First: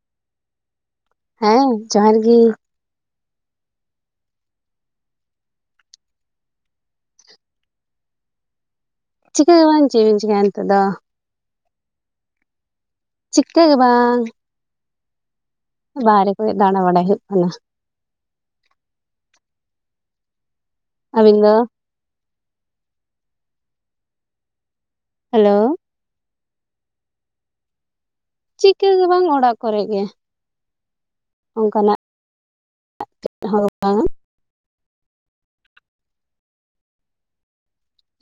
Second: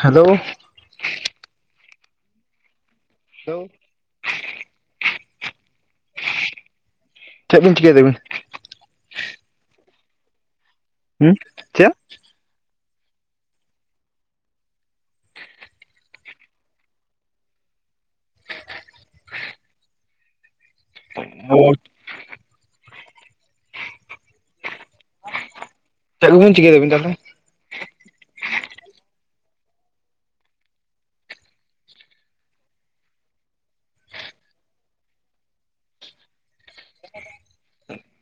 Hello ᱦᱮᱸ ᱡᱚᱦᱟᱨ ᱜᱮ ᱦᱮᱞᱳ ᱪᱮᱫ ᱵᱤᱱ ᱪᱤᱠᱟᱹᱭ ᱫᱟᱵᱤᱱ ᱪᱤᱠᱟᱹ ᱦᱚᱸ ᱵᱟᱝ ᱪᱮᱫ ᱵᱤᱱ ᱪᱤᱠᱟᱹᱭᱟ ᱱᱤᱛᱚᱜ ᱫᱚ ᱦᱩᱸ ᱪᱮᱫ ᱪᱤᱠᱟᱹ ᱜᱮ ᱵᱟᱝ ᱵᱟᱦᱨᱮ ᱠᱚᱨᱮ ᱫᱟᱬᱟ ᱵᱟᱲᱟᱭ ᱦᱩᱭᱩᱜ ᱠᱟᱱᱟ ᱟᱹᱵᱤᱱ ᱫᱚ ᱚ ᱦᱮᱞᱳ ᱪᱮᱫ ᱠᱚᱵᱤᱱ ᱪᱤᱠᱟᱹᱭ ᱟᱵᱤᱱ ᱛᱟᱦᱞᱮ ᱪᱤᱠᱟᱹ ᱜᱮ ᱵᱟᱝ ᱚᱲᱟᱜ ᱠᱚᱨᱮ ᱜᱮ ᱚᱱᱠᱟᱱᱟᱜ [inaudible]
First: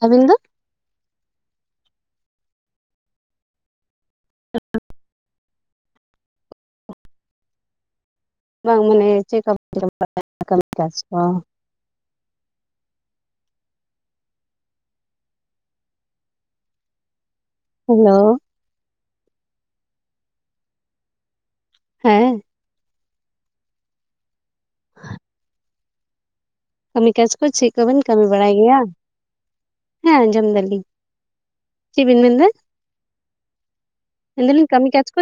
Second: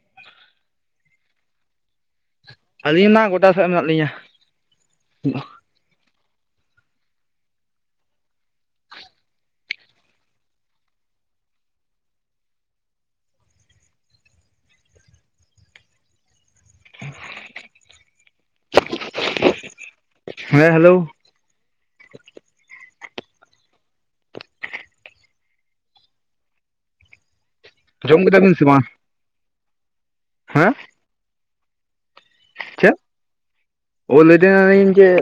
ᱟᱹᱵᱤᱱ ᱫᱚ ᱟᱹᱞᱤᱧ ᱢᱟ ᱜᱚᱴᱟ ᱥᱮᱫ ᱢᱮᱱᱟᱜ ᱞᱤᱧᱟ [inaudible] ᱵᱟᱝ ᱢᱟᱱᱮ ᱪᱮᱫ ᱠᱟᱢᱤ [unintelligible] ᱠᱟᱡᱽ ᱠᱚ ᱦᱮᱞᱳ ᱦᱮᱸ ᱦᱮᱞᱳ ᱦᱮᱸ ᱠᱟᱹᱢᱤ ᱠᱟᱡᱽ ᱠᱚ ᱪᱮᱫ ᱠᱚᱵᱮᱱ ᱠᱟᱹᱢᱤ ᱡᱚᱢ ᱠᱮᱫᱟ ᱵᱟᱲᱟᱭ ᱵᱤᱱ ᱥᱮ ᱜᱮᱭᱟ ᱵᱟᱝ ᱦᱮᱸ ᱟᱸᱡᱚᱢ ᱦᱮᱸ ᱫᱟᱞᱤᱧ ᱪᱮᱫ ᱵᱤᱱ ᱢᱮᱱᱫᱟ ᱪᱮᱫ? ᱚ ᱞᱟᱹᱭ ᱢᱮᱱᱫᱟᱞᱤᱧ ᱠᱟᱹᱢᱤ ᱫᱟᱞᱤᱧ ᱠᱟᱡᱽ ᱡᱮ ᱠᱚ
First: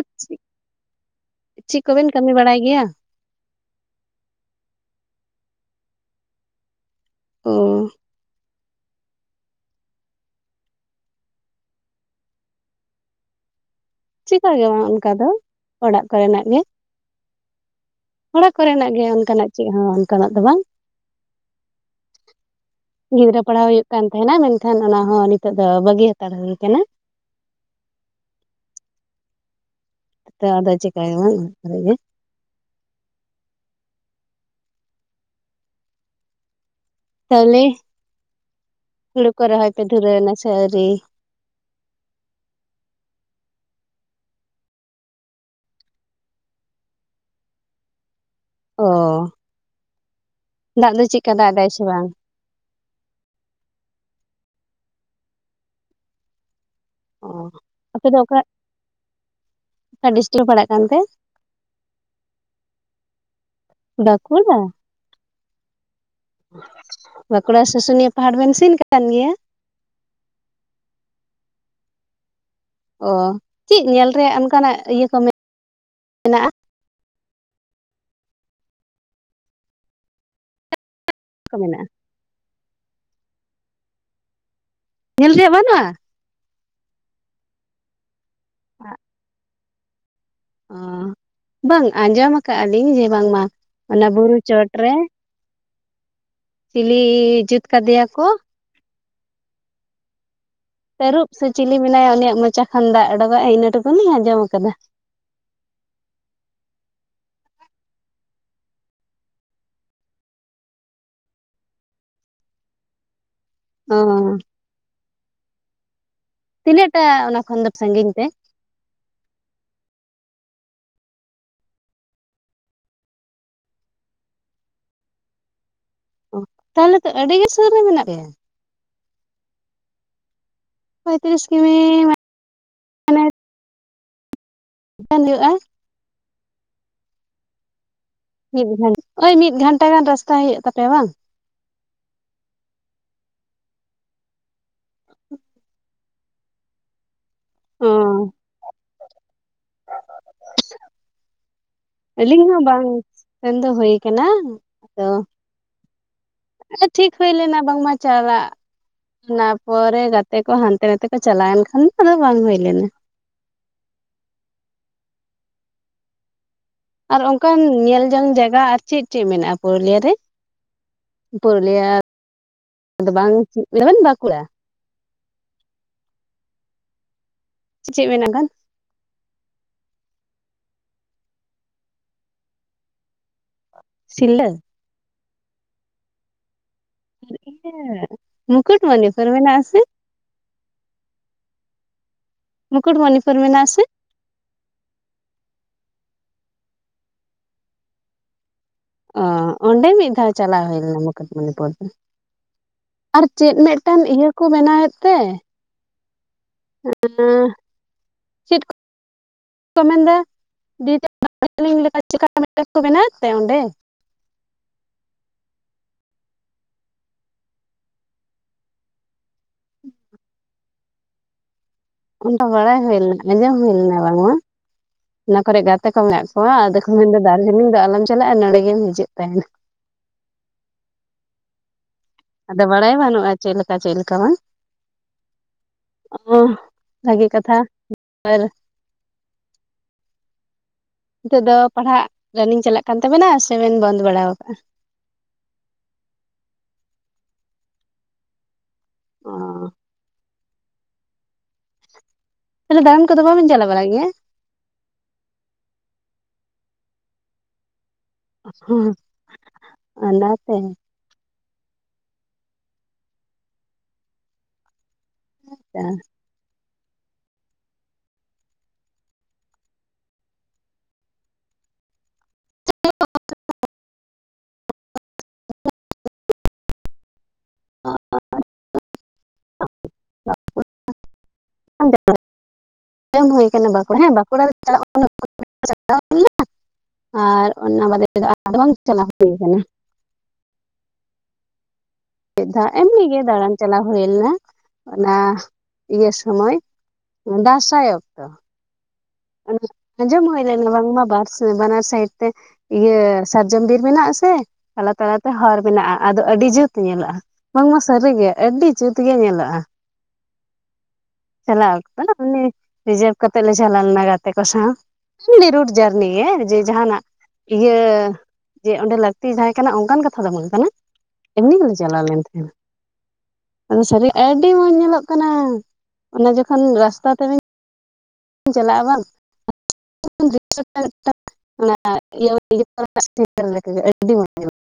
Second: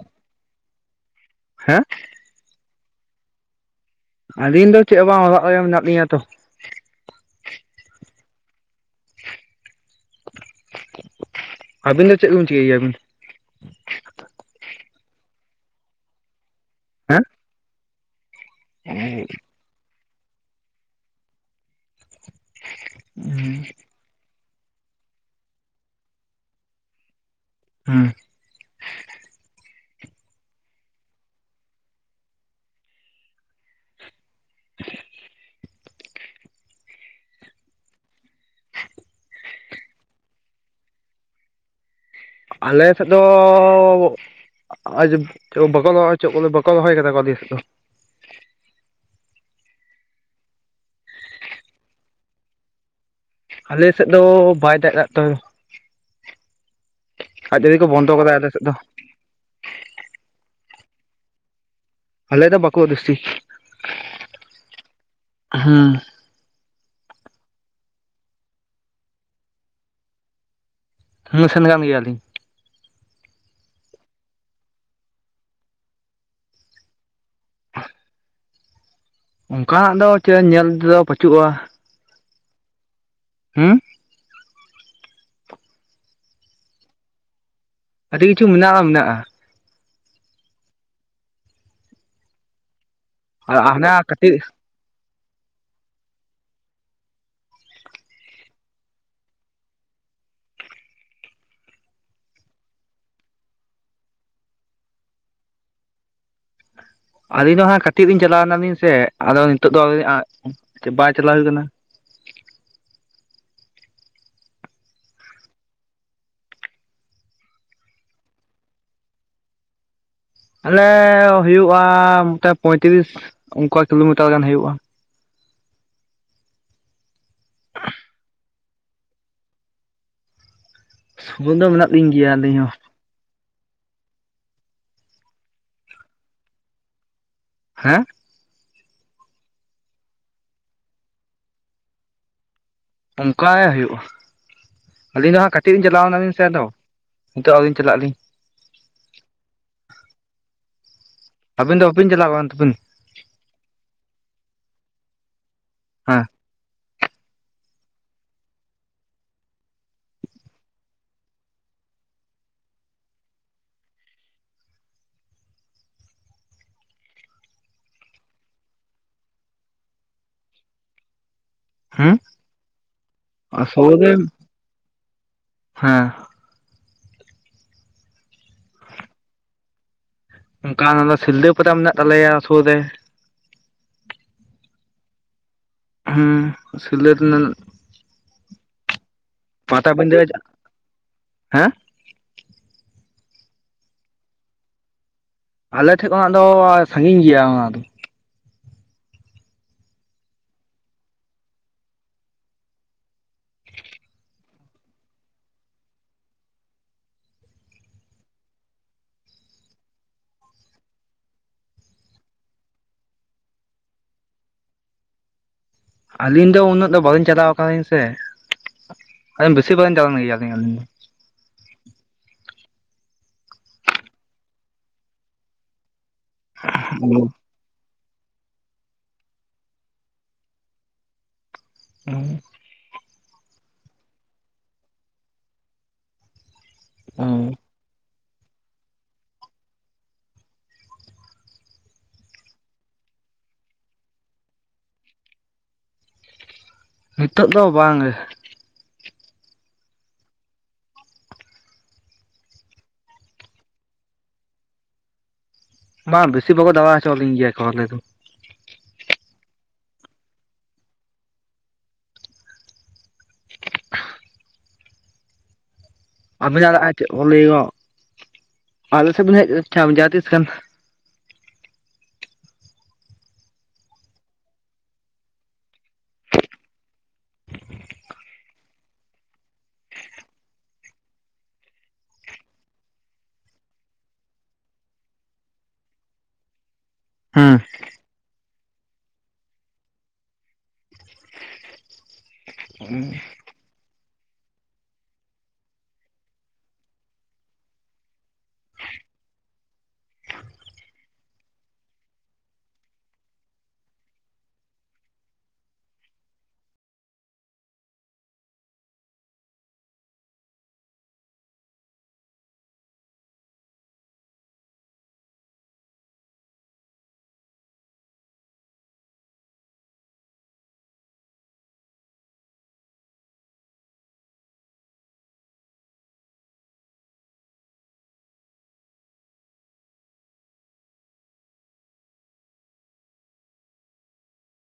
ᱦᱮᱸ ᱪᱮᱫ ᱠᱚᱵᱮᱱ ᱠᱟᱹᱢᱤ ᱵᱟᱲᱟᱭ ᱜᱮᱭᱟ ᱟᱹᱞᱤᱧ ᱫᱚ ᱪᱮᱫ ᱦᱚᱸ ᱵᱟᱝ ᱚᱲᱟᱜ ᱨᱮ ᱢᱮᱱᱟᱜ ᱞᱤᱧᱟ ᱛᱚ ᱚ ᱟᱹᱵᱤᱱ ᱫᱚ ᱪᱮᱫ ᱵᱤᱱ ᱪᱤᱠᱟᱹᱭ ᱜᱮᱭᱟᱵᱤᱱ ᱪᱤᱠᱟ ᱜᱮ ᱵᱟᱝ ᱚᱱᱠᱟ ᱫᱚ ᱚᱲᱟᱜ ᱠᱚ ᱨᱮᱱᱟᱜ ᱜᱮ ᱦᱮᱸ ᱚᱲᱟᱜ ᱠᱚ ᱨᱮᱱᱟᱜ ᱜᱮ ᱚᱱᱠᱟᱱᱟᱜ ᱪᱮᱫ ᱦᱚᱸ ᱚᱱᱠᱟᱱᱟᱜ ᱫᱚ ᱵᱟᱝ ᱜᱤᱫᱽᱨᱟᱹ ᱯᱟᱲᱟᱣ ᱦᱩᱭᱩᱜ ᱠᱟᱱ ᱛᱟᱦᱮᱱᱟ ᱢᱮᱱᱠᱷᱟᱱ ᱚᱱᱟ ᱦᱚᱸ ᱱᱤᱛᱚᱜ ᱫᱚ ᱵᱟᱹᱜᱤ ᱦᱟ. ᱛᱟᱲ ᱦᱩᱭ ᱠᱟᱱᱟ᱾ ᱦᱮᱸ ᱟᱫᱚ ᱟᱫᱚ ᱪᱤᱠᱟᱹᱭᱟ ᱚᱱᱟ ᱠᱚᱨᱮ ᱜᱮ᱾ [unintelligible] ᱛᱟᱦᱚᱞᱮ ᱦᱩᱲᱩ ᱠᱚ ᱨᱚᱦᱚᱭ ᱯᱮ ᱫᱷᱩᱨᱟᱹᱣ ᱮᱱᱟ ᱥᱮ ᱟᱣᱨᱤ? ᱟᱞᱮ ᱥᱮᱫ ᱫᱚ, ᱟᱫᱚ ᱵᱟᱠᱚ ᱨᱚᱦᱚᱭ ᱚᱪᱚ ᱵᱟᱠᱚ ᱨᱚᱦᱚᱭ ᱟᱠᱟᱫᱟ ᱟᱞᱮ ᱥᱮᱫ ᱫᱚ᱾ ᱚ ᱫᱟᱜ ᱫᱚ ᱪᱮᱫᱠᱟ ᱫᱟᱜ ᱮᱫᱟᱭ ᱥᱮ ᱵᱟᱝ? ᱟᱞᱮ ᱥᱮᱫ ᱫᱚ ᱵᱟᱭ ᱫᱟᱜ ᱮᱫᱟ ᱛᱚ᱾ ᱚ ᱟᱡ ᱡᱟᱹᱲᱤ ᱠᱚ ᱟᱯᱮ ᱵᱚᱱᱫᱚ ᱫᱚ ᱚᱠᱟ ᱠᱟᱫᱟ ᱟᱞᱮ ᱥᱮᱫ ᱫᱚ ᱚᱠᱟ ᱰᱤᱥᱴᱤᱠ ᱯᱮ ᱯᱟᱲᱟᱜ ᱠᱟᱱᱛᱮ? ᱟᱞᱮ ᱫᱚ ᱵᱟᱠᱩᱲᱟ ᱰᱤᱥᱴᱤᱠ᱾ ᱵᱟᱸᱠᱩᱲᱟ ᱦᱮᱸ ᱵᱟᱸᱠᱩᱲᱟ ᱥᱩᱥᱩᱱᱤᱭᱟᱹ ᱯᱟᱦᱟᱲ ᱵᱮᱱ ᱥᱤᱱ ᱟᱠᱟᱱ ᱜᱮᱭᱟ? ᱦᱩᱸ ᱥᱮᱱ ᱠᱟᱱ ᱜᱮᱭᱟᱞᱤᱧ ᱾ ᱚ, ᱪᱮᱫ ᱧᱮᱞ ᱨᱮᱭᱟᱜ ᱚᱱᱠᱟᱱᱟᱜ ᱤᱭᱟᱹ ᱠᱚ ᱢᱮᱱᱟᱜᱼᱟ? [unintelligible] ᱚᱱᱠᱟᱱᱟᱜ ᱫᱚ ᱪᱮᱫ ᱧᱮᱞ ᱛᱮᱫᱚ ᱯᱟᱹᱪᱩᱜᱼᱟ᱾ ᱠᱚ ᱢᱮᱱᱟᱜᱼᱟ ᱦᱩᱸ ᱧᱮᱞ ᱨᱮᱭᱟᱜ ᱵᱟᱹᱱᱩᱜᱼᱟ? ᱟᱹᱰᱤ ᱠᱤᱪᱷᱩ ᱢᱮᱱᱟᱜᱼᱟ ᱢᱮᱱᱟᱜᱼᱟ᱾ ᱚ ᱵᱟᱝ ᱟᱸᱡᱚᱢ ᱟᱠᱟᱫ ᱟᱞᱤᱧ ᱡᱮ ᱵᱟᱝᱢᱟ ᱟᱨ ᱦᱟᱱᱟ ᱚᱱᱟ ᱠᱟᱹᱴᱤᱡ ᱵᱩᱨᱩ ᱪᱚᱴ ᱨᱮ ᱪᱤᱞᱤ ᱡᱩᱛ ᱟᱠᱟᱫᱮᱭᱟ ᱠᱚ? ᱛᱟᱹᱨᱩᱵ ᱥᱮ ᱪᱤᱞᱤ ᱢᱮᱱᱟᱭᱟ ᱩᱱᱤᱭᱟᱜ ᱢᱚᱪᱟ ᱠᱷᱚᱱ ᱫᱟᱜ ᱚᱰᱚᱠᱚᱜᱼᱟ ᱤᱱᱟᱹ ᱴᱩᱠᱩᱞᱤᱧ ᱟᱸᱡᱚᱢ ᱟᱠᱟᱫᱟ᱾ ᱟᱹᱞᱤᱧ ᱫᱚ ᱦᱟᱸᱜ ᱠᱟᱹᱴᱤᱡ ᱞᱤᱧ ᱪᱟᱞᱟᱣ ᱞᱮᱱᱟᱞᱤᱧ ᱥᱮ ᱟᱫᱚ ᱱᱤᱛᱚᱜ ᱫᱚ ᱟᱸ ᱵᱟᱭ ᱪᱟᱞᱟᱣ ᱦᱩᱭ ᱠᱟᱱᱟ᱾ ᱚ ᱛᱤᱱᱟᱹᱜ ᱴᱟᱜ ᱚᱱᱟ ᱠᱷᱚᱱ ᱫᱚ ᱥᱟᱺᱜᱤᱧ ᱛᱮ? ᱟᱞᱮ ᱦᱩᱭᱩᱜᱼᱟ ᱢᱚᱴᱮ ᱯᱚᱸᱭᱛᱨᱤᱥ ᱚᱱᱠᱟ ᱠᱤᱞᱳᱢᱤᱴᱟᱨ ᱜᱟᱱ ᱦᱩᱭᱩᱜᱼᱟ᱾ ᱚ ᱛᱟᱦᱚᱞᱮ ᱛᱚ ᱟᱹᱰᱤᱜᱮ ᱥᱩᱨ ᱨᱮ ᱢᱮᱱᱟᱜ ᱯᱮᱭᱟ᱾ ᱯᱚᱸᱭᱛᱨᱤᱥ ᱥᱩᱵᱚᱱᱫᱷᱚ ᱠᱤᱢᱤ ᱢᱮᱱᱟᱜ ᱞᱤᱧ ᱜᱮᱭᱟ ᱟᱹᱞᱤᱧ ᱦᱚᱸ᱾ ᱵᱟᱝ ᱦᱩᱭᱩᱜᱼᱟ᱾ ᱦᱮᱸ ᱢᱤᱫ ᱜᱷᱚᱱᱴᱟ ᱳᱭ ᱢᱤᱫ ᱜᱷᱚᱱᱴᱟ ᱜᱟᱱ ᱨᱟᱥᱛᱟ ᱦᱩᱭᱩᱜ ᱛᱟᱯᱮᱭᱟ ᱵᱟᱝ? ᱚᱱᱠᱟ ᱜᱮ ᱦᱩᱭᱩᱜᱼᱟ ᱟᱹᱞᱤᱧ ᱫᱚ ᱦᱟᱸᱜ ᱠᱟᱹᱴᱤᱡ ᱨᱮ ᱞᱤᱧ ᱪᱟᱞᱟᱣ ᱮᱱᱟᱞᱤᱧ ᱥᱮ ᱟᱫᱚ ᱱᱤᱛᱚᱜ ᱟᱹᱞᱤᱧ ᱚ ᱪᱟᱞᱟᱜ ᱟᱞᱤᱧ᱾ ᱟᱹᱵᱤᱱ ᱫᱚ ᱵᱟᱹᱵᱤᱱ ᱪᱟᱞᱟᱣ ᱟᱹᱞᱤᱧ ᱠᱟᱱ ᱦᱚᱸ ᱛᱟᱹᱵᱤᱱ ᱵᱟᱝ ᱥᱮᱱ ᱫᱚ ᱦᱳᱭ ᱠᱟᱱᱟ ᱟᱫᱚ ᱦᱟᱸ ᱴᱷᱤᱠ ᱦᱩᱭ ᱞᱮᱱᱟ ᱵᱟᱝᱢᱟ ᱪᱟᱞᱟᱜ ᱚᱱᱟ ᱯᱚᱨᱮ ᱜᱟᱛᱮ ᱠᱚ ᱦᱟᱱᱛᱮ ᱱᱟᱛᱮ ᱠᱚ ᱪᱟᱞᱟᱣᱮᱱ ᱠᱷᱟᱱ ᱟᱫᱚ ᱵᱟᱝ ᱦᱩᱭ ᱞᱮᱱᱟ᱾ ᱟᱨ ᱚᱱᱠᱟᱱ ᱧᱮᱞ ᱡᱚᱝ ᱡᱟᱭᱜᱟ ᱟᱨ ᱪᱮᱫ ᱪᱮᱫ ᱢᱮᱱᱟᱜᱼᱟ ᱯᱩᱨᱩᱞᱤᱭᱟᱹ ᱨᱮ? ᱦᱩᱸ ᱯᱩᱨᱩᱞᱤᱭᱟᱹᱫᱚ ᱵᱟᱝ ᱪᱮᱫ ᱥᱩᱨ [unintelligible] ᱨᱮ ᱵᱟᱸᱠᱩᱲᱟ᱾ ᱦᱮᱸ ᱪᱮᱫ ᱢᱮᱱᱟᱜ ᱜᱟᱱ ᱚᱱᱠᱟ ᱚᱱᱟ ᱫᱚ ᱥᱤᱞᱫᱟᱹ ᱯᱟᱛᱟ ᱢᱮᱱᱟᱜ ᱛᱟᱞᱮᱭᱟ ᱥᱩᱨ ᱨᱮ᱾ ᱥᱤᱞᱫᱟᱹ ᱦᱩᱸ ᱥᱤᱞᱫᱟᱹ ᱨᱮᱱᱟᱜ ᱢᱩᱠᱩᱴᱢᱩᱱᱤᱯᱩᱨ ᱢᱮᱱᱟᱜ ᱟᱥᱮ? ᱯᱟᱴᱟᱵᱤᱸᱫᱟᱹ ᱦᱮᱸ ᱢᱩᱠᱩᱴᱢᱩᱱᱤᱯᱩᱨ ᱢᱮᱱᱟᱜ ᱟᱥᱮ? ᱟᱞᱮᱴᱷᱮᱱ ᱠᱷᱚᱱᱟᱜ ᱫᱚ ᱥᱟᱺᱜᱤᱧ ᱜᱮᱭᱟ ᱚᱱᱟ ᱫᱚ᱾ ᱚ ᱚᱸᱰᱮ ᱢᱤᱫ ᱫᱷᱟᱣ ᱪᱟᱞᱟᱣ ᱦᱩᱭ ᱞᱮᱱᱟ ᱢᱩᱠᱩᱴᱢᱩᱱᱤᱯᱩᱨ ᱫᱚ᱾ ᱟᱨ ᱪᱮᱫ ᱢᱤᱫᱴᱟᱝ ᱤᱭᱟᱹ ᱠᱚ ᱵᱮᱱᱟᱣᱮᱫ ᱛᱮ? ᱦᱮ ᱪᱮᱫ ᱪ ᱠᱚ ᱢᱮᱱᱫᱟ [unintelligible] ᱞᱮᱠᱟ [inaudible] ᱯᱞᱤᱢ ᱪᱮᱠᱟ ᱢᱮᱴᱟᱜ ᱠᱚ ᱵᱮᱱᱟᱣ ᱛᱮ ᱚᱸᱰᱮ? ᱟᱹᱞᱤᱧ ᱫᱚ ᱩᱱᱟᱹᱜ ᱫᱚ ᱵᱟᱹᱞᱤᱧ ᱪᱟᱞᱟᱣ ᱟᱠᱟᱱᱟ ᱞᱤᱧ ᱥᱮ ᱵᱤᱥᱤ ᱵᱟᱞᱤᱧ ᱪᱟᱬᱣᱭᱟ ᱜᱯᱭᱤ ᱟᱹᱞᱤᱧ ᱫᱚ ᱚᱱᱠᱟ ᱵᱟᱲᱟᱭ ᱦᱩᱭ ᱞᱮᱱᱟ ᱟᱸᱡᱚᱢ ᱦᱩᱭ ᱞᱮᱱᱟ ᱵᱟᱝᱢᱟ ᱚᱱᱟ ᱠᱚᱨᱮ ᱜᱟᱛᱮ ᱠᱚ ᱢᱮᱱᱟᱜ ᱵᱟ ᱟᱫᱚ ᱠᱚ ᱢᱮᱱ ᱫᱟ ᱫᱟᱨᱡᱤᱞᱤᱝ ᱫᱚ ᱟᱞᱚᱢ ᱪᱟᱞᱟᱜᱼᱟ ᱱᱚᱸᱰᱮ ᱜᱮᱢ ᱦᱤᱡᱩᱜ ᱛᱟᱦᱮᱱᱟ ᱾ ᱦᱩ ᱟᱫᱚ ᱵᱟᱲᱟᱭ ᱵᱟᱱᱩᱜ-ᱟ ᱪᱮᱫᱞᱮᱠᱟᱹ ᱪᱮᱫ ᱞᱮᱠᱟ ᱵᱟᱝ ᱚ ᱵᱷᱟᱹᱜᱤ ᱫᱚ ᱠᱟᱛᱷᱟ ᱟᱨ ᱱᱤᱛᱚᱜ ᱫᱚ ᱯᱟᱲᱦᱟᱜ ᱨᱟᱱᱤᱝ ᱪᱟᱞᱟᱜ ᱠᱟᱱ ᱛᱟᱵᱮᱱᱟ ᱥᱮᱵᱮᱱ ᱵᱚᱱᱫᱚ ᱵᱟᱲᱟ ᱟᱠᱟᱜ-ᱟ ᱱᱤᱛᱚᱜ ᱫᱚ ᱵᱟᱝ ᱚᱸ ᱛᱟᱞᱮ ᱫᱟᱬᱟᱱ ᱠᱚᱫᱚ ᱵᱟᱵᱮᱱᱢ ᱪᱞᱟᱣ ᱵᱟᱲᱟᱜ ᱜᱮᱭᱟ? ᱵᱟᱝ ᱵᱮᱥᱤ ᱵᱷᱟᱜᱽ ᱫᱟ ᱦᱚᱪᱚᱣᱟᱤᱧ ᱜᱮᱭᱟ ᱠᱚ ᱟᱞᱮ ᱫᱚ ᱦᱸ ᱚᱱᱟᱛᱮ [unintelligible] ᱟᱵᱮᱱᱟᱜ ᱪᱟᱞᱟᱜᱼᱟ ᱪᱮᱫ ᱠᱚ ᱞᱟᱹᱭ ᱜ ᱟᱞᱮ ᱥᱮᱫ ᱵᱮᱱ ᱦᱮᱡ ᱠᱷᱟ ᱢᱟᱦᱟ ᱛᱤᱥ ᱠᱷᱟᱱ [unintelligible] ᱮᱢ ᱦᱩᱭ ᱟᱠᱟᱱᱟ ᱵᱟᱸᱠᱩᱲᱟ ᱮᱸ ᱵᱟᱸᱠᱩᱲᱟ ᱨᱮ ᱪᱟ ᱞᱟ ᱟᱨ ᱦᱮᱸ ᱚᱱᱟ ᱵᱟᱫᱮ ᱟᱫᱚ ᱵᱟᱝ ᱪᱟᱞᱟᱣ ᱦᱩᱭᱩ ᱠᱟᱱᱟ ᱢᱤᱫ ᱫᱷᱟᱣ ᱮᱢᱱᱤ ᱜᱮ ᱫᱟᱲᱟᱱ ᱪᱟᱞᱟᱣ ᱦᱩᱭ ᱞᱮᱱᱟ ᱚᱱᱟ ᱤᱭᱟᱹ ᱥᱢᱚᱭ ᱫᱟᱸᱥᱟᱭ ᱚᱠᱛᱚ ᱟᱱᱡᱚᱢ ᱩᱭ ᱞᱮᱱᱟ ᱵᱟᱝ ᱢᱟᱝᱢᱟ ᱵᱟᱨ ᱥᱮ ᱵᱟᱱᱟᱨ ᱥᱟᱭᱤᱰ ᱛᱮ ᱤᱭᱟᱹ ᱥᱟᱨᱡᱚᱢ ᱵᱤᱨ ᱢᱮᱱᱟᱜ ᱟᱥᱮ ᱛᱟᱞᱟ ᱛᱟᱞᱟ ᱛᱮ ᱦᱚᱨ ᱢᱮᱱᱟᱜ-ᱟ ᱟᱫᱚ ᱟᱹᱰᱤ ᱡᱩᱛ ᱧᱮᱞᱚᱜ-ᱟ ᱵᱟᱝᱢᱟ ᱥᱟᱹᱨᱤᱜᱮ ᱟᱹᱰᱤ ᱡᱩᱛ ᱜᱮ ᱧᱮᱞᱚᱜᱼᱟ ᱾ ᱪᱟᱞᱟᱣ ᱚᱠᱛᱚ ᱩᱱᱤ ᱨᱤᱡᱟᱹᱵᱷ ᱠᱟᱛᱮᱜ ᱞᱮ ᱪᱟᱞᱟᱣ ᱞᱮᱱᱟ ᱜᱟᱛᱮ ᱠᱚ ᱥᱟᱶ ᱾ ᱮᱢᱱᱤ ᱨᱩᱴ ᱡᱟᱨᱱᱤᱮ ᱜᱮ ᱡᱮ ᱡᱟᱦᱟᱱᱟᱜ ᱤᱭᱟᱹ ᱡᱮ ᱚᱸᱰᱮ ᱞᱟᱹᱠᱛᱤ ᱛᱟᱦᱮᱸ ᱠᱟᱱᱟ ᱚᱱᱠᱟᱱ ᱠᱟᱛᱷᱟ ᱫᱚ ᱵᱟᱝ ᱠᱟᱱᱟ ᱮᱢᱱᱤ ᱜᱮᱞᱮ ᱪᱟᱞᱟᱣ ᱞᱮᱱ ᱛᱟᱦᱮᱸᱱᱟ ᱟᱫᱚ ᱥᱟᱹᱨᱤ ᱟᱹᱰᱤ ᱢᱚᱸᱡᱽ ᱧᱮᱞᱚᱜ ᱠᱟᱱᱟ ᱾ ᱚᱱᱟ ᱡᱚᱠᱷᱚᱱ ᱨᱟᱥᱛᱟ ᱛᱮᱵᱤᱱ ᱪᱟᱞᱟᱜ-ᱟ ᱵᱟᱝ ᱚᱱᱟ [unintelligible] ᱟᱹᱰᱤ ᱢᱚᱡ ᱧᱮᱞᱚᱜ-ᱟ